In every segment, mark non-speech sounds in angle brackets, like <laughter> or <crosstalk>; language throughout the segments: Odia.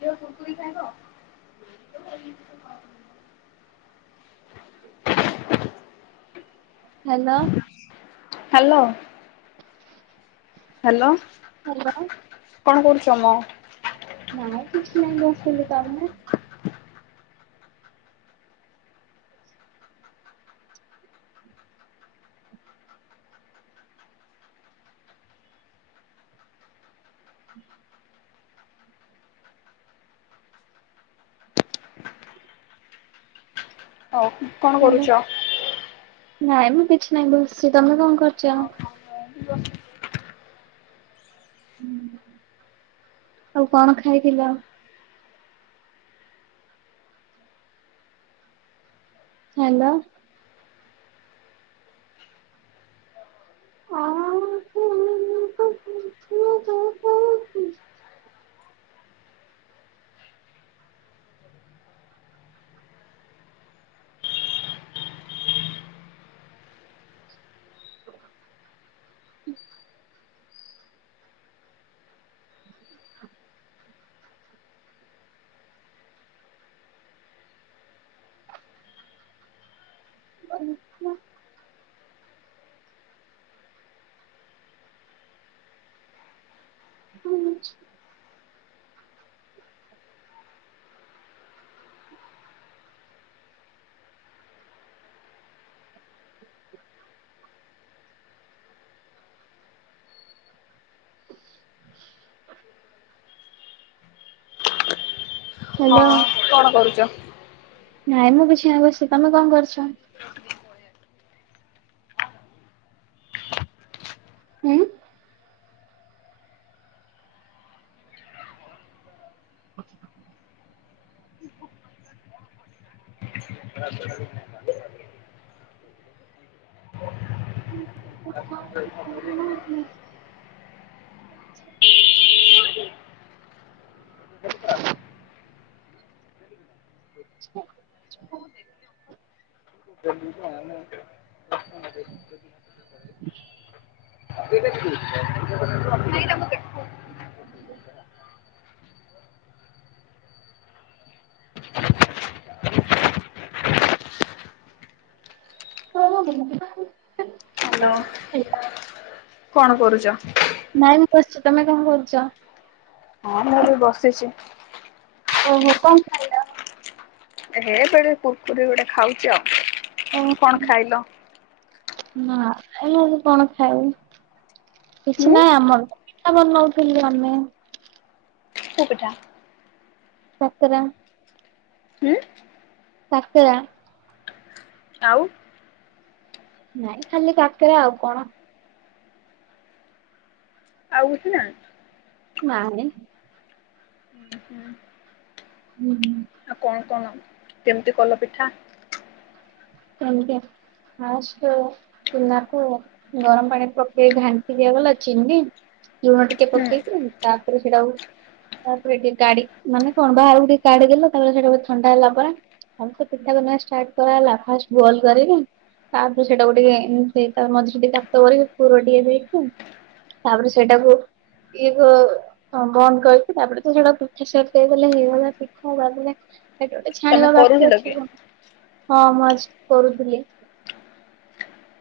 ଦେ କୁକୁଳି ଖବ <inaudible> ହ୍ୟାଲୋ। ହ୍ୟାଲୋ। ହ୍ୟାଲୋ କଣ କରୁଚ ମ? ନାଇଁ କିଛି ନାଇଁ ବସିଥିଲି। ତମେ? <inaudible> ହଉ କଣ ହ୍ୟାଲୋ କରୁଛ? ନାଇଁ ମ କିଛି ନାଇଁ ବସିଚି। ତମେ କଣ କର ବସ ହୁଁ ଆଉ କଣ ଖାଇଥିଲ? ହ୍ୟାଲୋ। ହ ତ ବହୁ <inaudible> ହଁ ବଲ <unintelligible> <inaudible> ହୁଁ ହଁ କଣ କରୁଚ? ନାଇଁ ମୁଁ କିଛି ଆଉ ବସି। ତମେ କଣ କରୁଛ? ହୁଁ। ଆଛା <inaudible> ଆ <inaudible> ହ <inaudible> <inaudible> <inaudible> ଜ <inaudible> <inaudible> ଟ କେ <unintelligible> <inaudible> <unintelligible> ହ୍ୟାଲୋ କଣ କରୁଚ? ବସିଚି ତମେ କଣ କରୁଚ? ହଁ ମୁଁ ବି ବସିଚି। ଓହୋ କଣ ଖାଇଲ? ଏ ହେ ଏବେ କୁରକୁରି ଗୋଟେ ଖାଉଚି ଆଉ କଣ ଓହୋ ଖାଇଲ? ନା ଏମିତି କଣ ଖାଇବି। ହୁଁ କିଛି ନାହିଁ ଆମର ପିଠା ବନଉଥିଲୁ ଆମେ ସେ ପିଠା। କାକେରା ହୁଁ? କାକେର। ଆଉ। ନାଇଁ ଖାଲି କାକେରା ଆଉ କଣ? ଆଉ କିଛି ନାଇଁ? ନାଇଁ। ଉଁ ହୁଁ। ଉଁ ହୁଁ। ଆଉ କଣ କଣ କେମିତି କଲ ପିଠା? ସେମିତି ଫାର୍ଷ୍ଟ ଚୁନାକୁ ଗରମ ପାଣି ପକେଇ ଘାଣ୍ଟି ଦିଆଗଲା। ଚିନି ଲୁଣ ଟିକ ଟିକେ ହୁଁ ପକେଇକି ତା ପରେ ସେଇଟାକୁ ତା ପରେ ଟିକେ କାଢି ମାନେ କଣ ବାହାରକୁ ଟିକେ କାଢି ଦେଲ ତା ପରେ ସେଇଟା କୁ ଥଣ୍ଡା ହେଲା ପରେ ଆଉ ସେ ପିଠା ବନେଇବା ଷ୍ଟାର୍ଟ କରାହେଲା ଫାଷ୍ଟ ବଲ କରବି। ତାପରେ ସେଇଟାକୁ ଟିକେ ଏମତି ତା ମଝିରେ ଟିକେ ଗାତ କରିକି ପୁର ଟିକେ ଦେଇକି ତାପରେ ସେଇଟାକୁ ଇଏ କ ହଁ ବନ୍ଦ କରିଛି ତାପରେ ତ ସେଟାକୁ ପିଠା ସେଟ୍ ଦେଇଦେଲେ ହେଇଗଲା ପିଠା ତାପରେ ସେଟା ଗୋଟେ ତମେ ଛାଣିବା ବାକି କରୁଥିଲ ଅଛି ହଁ ମୁ ଆଜି କରୁଥିଲି।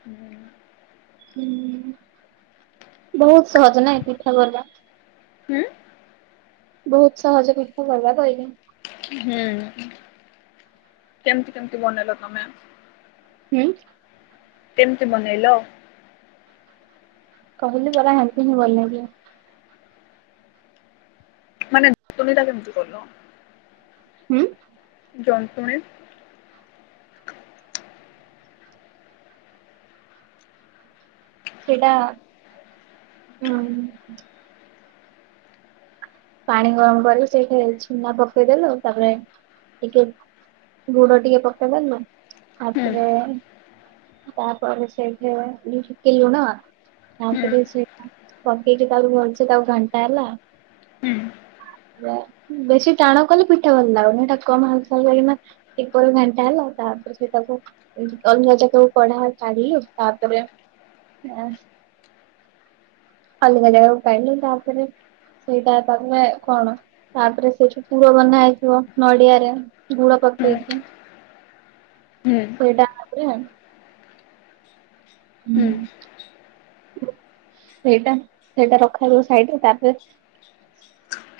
ହୁଁ। ହୁଁ ବୋହୁତ ସହଜ ନାଇଁ ପିଠା କରବା। ହୁଁ ବହୁତ ସହଜ ପିଠା କରିବା କହିଲି। ହୁଁ। କେମିତି କେମିତି ବନେଇଲ ତମେ। ହୁଁ। କେମିତି ବନେଇଲ। କହିଲି ପରା ହେମତୀ ହିଁ ବେନେଇବି। ମାନେ ଜନ୍ତୁନି ଟା କେମିତି କଲ। ହୁଁ। ଜନ୍ତପଣେ। ସେଟା ହୁଁ। ପାଣି ଗରମ କରିକି ସେଇଥିରେ ଚୁନା ପକେଇଦେଲୁ ତାପରେ ଟିକେ ଗୁଡ ଟିକେ ପକେଇ ଦେଲୁ ହୁଁ ତାପରେ ତାପରେ ସେଇଥିରେ ଟିକେ ଲୁଣ। ହୁଁ ତାପରେ ସେ ପକେଇକି ତାପରେ ଭଲସେ ତାକୁ ଘାଣ୍ଟା ହେଲା। ହୁଁ ବେଶୀ ଟାଣ କଲେ ପିଠା ଭଲ ଲାଗୁନି ଏଟା କମ ହାଲକା ଯା ମ ଇକ୍ୱାଲ ଘାଣ୍ଟା ହେଲା ତାପରେ ସେଟାକୁ ଅନ୍ୟ ଜାଗାକୁ କଢ଼ା କାଢ଼ିଲୁ ତାପରେ ଅଲଗା ଜାଗାକୁ କାଢ଼ିଲୁ ତାପରେ ସେଇଟା ତାପରେ କଣ ତାପରେ ସେଠି ପୂର ବନା ହେଇଥିବ ନଡିଆରେ ଗୁଡ଼ ହୁଁ ପକେଇକି। ହୁଁ। ସେଇଟା ଆପରେ। ହୁଁ। ସେଇଟା ସେଇଟା ରଖାଯିବ ସାଇଡରେ ତାପରେ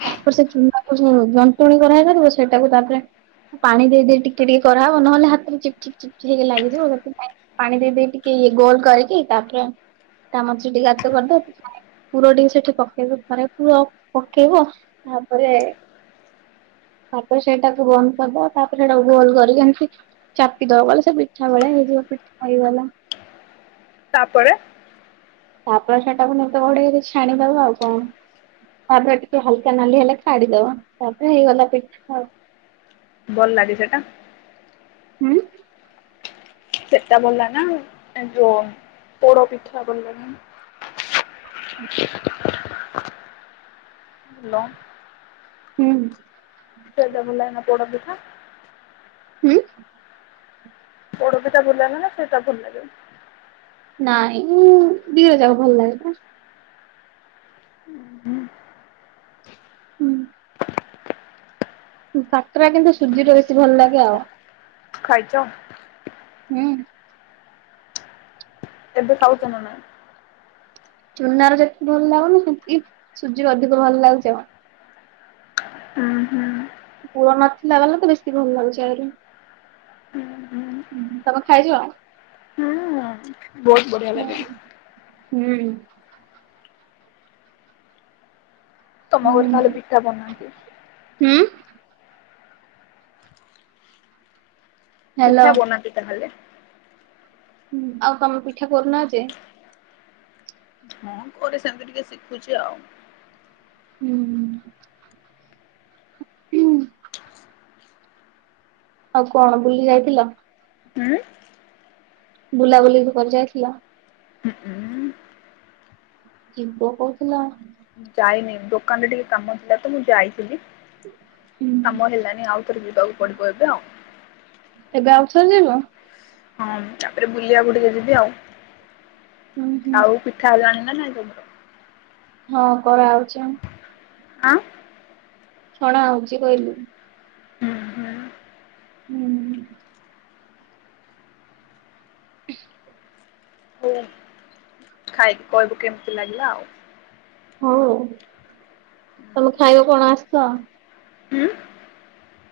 ତାପରେ ସେ ଚୁନାକୁ ଯୋଉ ଯନ୍ତୁଣୀ କରା ହେଇନଥିବ ସେଇଟାକୁ ତାପରେ ପାଣି ଦେଇ ଦେଇ ଟିକେ ଟିକେ କରାହବ ନହେଲେ ହାତକୁ ଚିପ୍ ଚିପ୍ ଚିପ୍ ଚିପ୍ ଲାଗିଯିବ ସେଥିପାଇଁ ପାଣି ଦେଇ ଦେଇକି ଟିକେ ଗୋଲ କରିକି ତାପରେ ତା ମଝିରେ ଟିକେ ଗାତ କରିଦବୁ ପୁର ଟିକେ ସେଠୁ ପକେଇବୁ ଥରେ ପୁର ପକେଇବ ତାପରେ ତାପରେ ସେଇଟାକୁ ବନ୍ଦ କରିଦେବ ତାପରେ ସେଇଟାକୁ ଗୋଲ କରିକି <unintelligible> ଚାପିଦବ ଭଲସେ ପିଠା ଭଳିଆ ହେଇଯିବ ପିଠା ହେଇଗଲା। ତାପରେ ତାପରେ ସେଟାକୁ ନିତ ଘୋଡେଈକି ଛାଣିଦବ ଆଉ କଣ। ତାପରେ ଟିକେ ହାଲକା ନାଲି ହେଲେ କାଢିଦବ ତାପରେ ହେଇଗଲା ପିଠା ଆଉ। ଭଲ ଲାଗେ ସେଟା। ଉଁ। ସେଟା ଭଲ ନା ଏ ଯୋଉ ପୋଡ ପିଠା ଭଲ ଲାଗେ। ହାଲୋ ହୁଁ ସେଟା ଭଲ ଲାଗେନା ପୋଡ଼ ପିଠା। ହୁଁ ପୋଡ଼ ପିଠା ଭଲ ଲାଗେ ନା ସେଇଟା ଭଲ ଲାଗେ। ନାଇଁ ଉ ଦିଟା ଯାକ ଭଲ ଲାଗେ ତ। <unintelligible> ହୁଁ। କାକରା କିନ୍ତୁ ସୁଜିରେ ବେଶୀ ଭଲ ଲାଗେ ଆଉ। ଖାଇଛ? ହୁଁ। ଏବେ ଖାଉଛନା ନା ନାହିଁ। ଚୁନାର ଯେତିକି ଭଲ ଲାଗୁନି ସେମତିି ସୁଜିରୁ ଅଧିକ ଭଲ ଲାଗୁଛି? ହୁଁ ହୁଁ। ପୁଅ ନଥିଲା ବାଲା ତ ବେଶୀ ଭଲ ଲାଗୁଛି ଆଉରି। ହୁଁ ହୁଁ। ତମେ ଖାଇଛ? ବୋହୁତ୍ ବଢିଆ ଲାଗେ। ହୁଁ। ତମ ଘର ତାହେଲେ ପିଠା ବନାନ୍ତି? ହୁଁ। ହ୍ୟାଲୋ ପିଠା ବନାନ୍ତି ତାହେଲେ ଆଉ ତମେ ପିଠା କରୁ ନାହାଁନ୍ତି? ମୁଁ କୁ-ସେମିତି ଟିକେ ଶିଖୁଛି ଆଉ। ହୁଁ। ହୁଁ। ଆଉ କଣ ବୁଲି ଯାଇଥିଲ? ହୁଁ। ବୁଲାବୁଲି କରି ଯାଇଥିଲ? ହୁଁ ଉଁ। କି ପୁଅ କହୁଥିଲା। ଯାଇନି ଦୋକାନରେ ଟିକେ କାମ ଥିଲା ତ, ମୁଁ ଯାଇଥିଲି କାମ ହେଲାନି ଆଉ। ଥରେ ଯିବାକୁ ପଡିବ ଏବେ ଆଉ। ଏବେ ଆଉଥରେ ଯିବ? ହଁ ତାପରେ ବୁଲିବାକୁ ଟିକେ ଯିବି ହୁଁ ହୁଁ ଆଉ। ଖାଇଲଣି ନା ଖାଇନ? ହଁ କରାହଉଛି। ଆଁ। କଣ ଆଉଚି କହିଲୁ? ହୁଁ ହୁଁ। ହୁଁ। ହଉ ଖାଇକି କହିବୁ କେମିତି ଲାଗିଲା ଆଉ। ହଉ, ତମେ ଖାଇବ କଣ ଆସ ହୁଁ।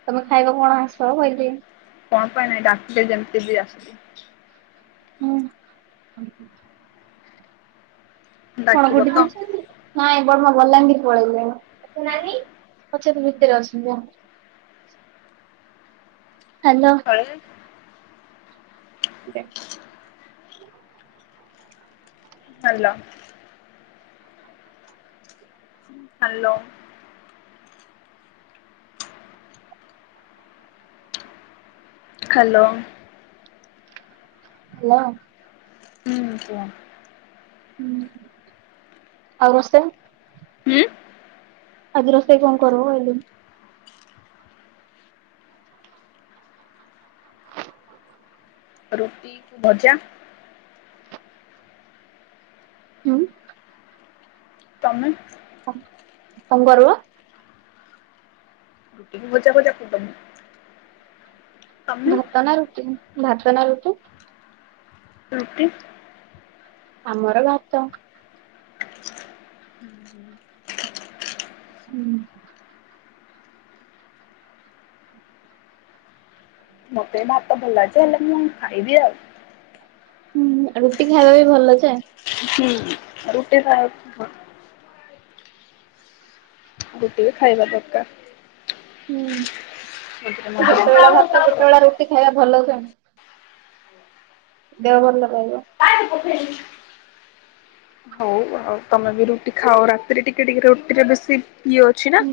ତମେ ଖାଇବ କଣ ଆସ, କହିଲି। କଣ ପାଇଁ ନାଇଁ ଡାକିତେ ଯେମିତି ବି ଆସି ହୁଁ। କଣ ଡାକିବ ଗୋଠି ତ ଖାଇଛନ୍ତି? ନାଇଁ ବଡମା ବଲାଙ୍ଗୀର ପଳେଇଲେ। ଏ ନୀ ପଛେ ତ ଭିତରେ ଅଛନ୍ତି ଆ ହାଲୋ। ହଳେ ଦେ ହାଲୋ। Hello hello. ହାଲୋ। ହୁଁ କୁହ। ହୁଁ ଆଉ ରୋଷେଇ? ହୁଁ? ଆଜି ରୋଷେଇ କଣ କରିବୁ ବୋଇଲି? ରୁଟି କି ଭଜା। ହୁଁ। ତମେ? କଣ କରିବ? ରୁଟିକୁ ଭଜା ଫଜା କରିଦେମୀ। ଭାତ ନା ରୁଟି ଭାତ ନା ରୁଟି? ରୁଟି। ଆମର ଭାତ। ହୁଁ ହୁଁ। ହୁଁ। ମୋତେ ଭାତ ଭଲ ଲାଗେଜେ ହେଲେ ମୁଁ ଖାଇବି ଆଉ। ହୁଁ ରୁଟି ଖାଇବା ବି ଭଲଚେ। ହୁଁ ରୁଟିଟା ଭଲ। ରୁଟିବି ଖାଇବା ଦରକାର। ହୁଁ ମଝିରେ ଗୋଟେ ବେଳା ଭାତ ଗୋଟେ ବେଳା ରୁଟି ଖାଇବା ଭଲ ଯେ। ଦେହ ଭଲ ରହିବ। କାଇ ଦେୋକ ଫ ହଉ ଆଉ ତମେ ବି ରୁଟି ଖାଅ ରାତିରେ ଟିକେ ଟିକେ ରୁଟିରେ ବେଶୀ ଇଏ ଅଛି ନା ହୁଁ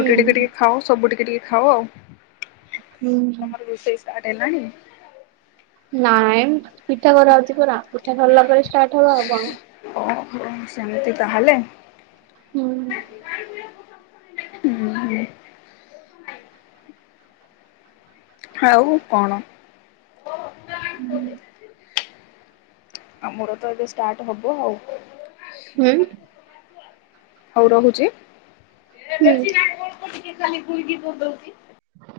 ରୁଟି ଟାକୁ ଟିକେ ଖାଅ ସବୁ ଟିକେ ଟିକେ ଖାଅ ଆଉ। ହୁଁ। ତମର ରୋଷେଇ ଷ୍ଟାର୍ଟ ହେଲାଣି? ନାଇଁ ପିଠା କରାହୋଉଛି ପରା ପିଠା ସରିଲା ପରେ ଷ୍ଟାର୍ଟ ହବ ଆଉ କଣ। ଓହୋ ସେମିତି ତାହେଲେ। ହୁଁ। ହୁଁ ହୁଁ ଆଉ କଣ? ହୁଁ। ଆମର ତ ଏବେ ଷ୍ଟାର୍ଟ ହବ ଆଉ। ନାଇଁ? ହୋଉ ରହୁଛି। ହୁଁ।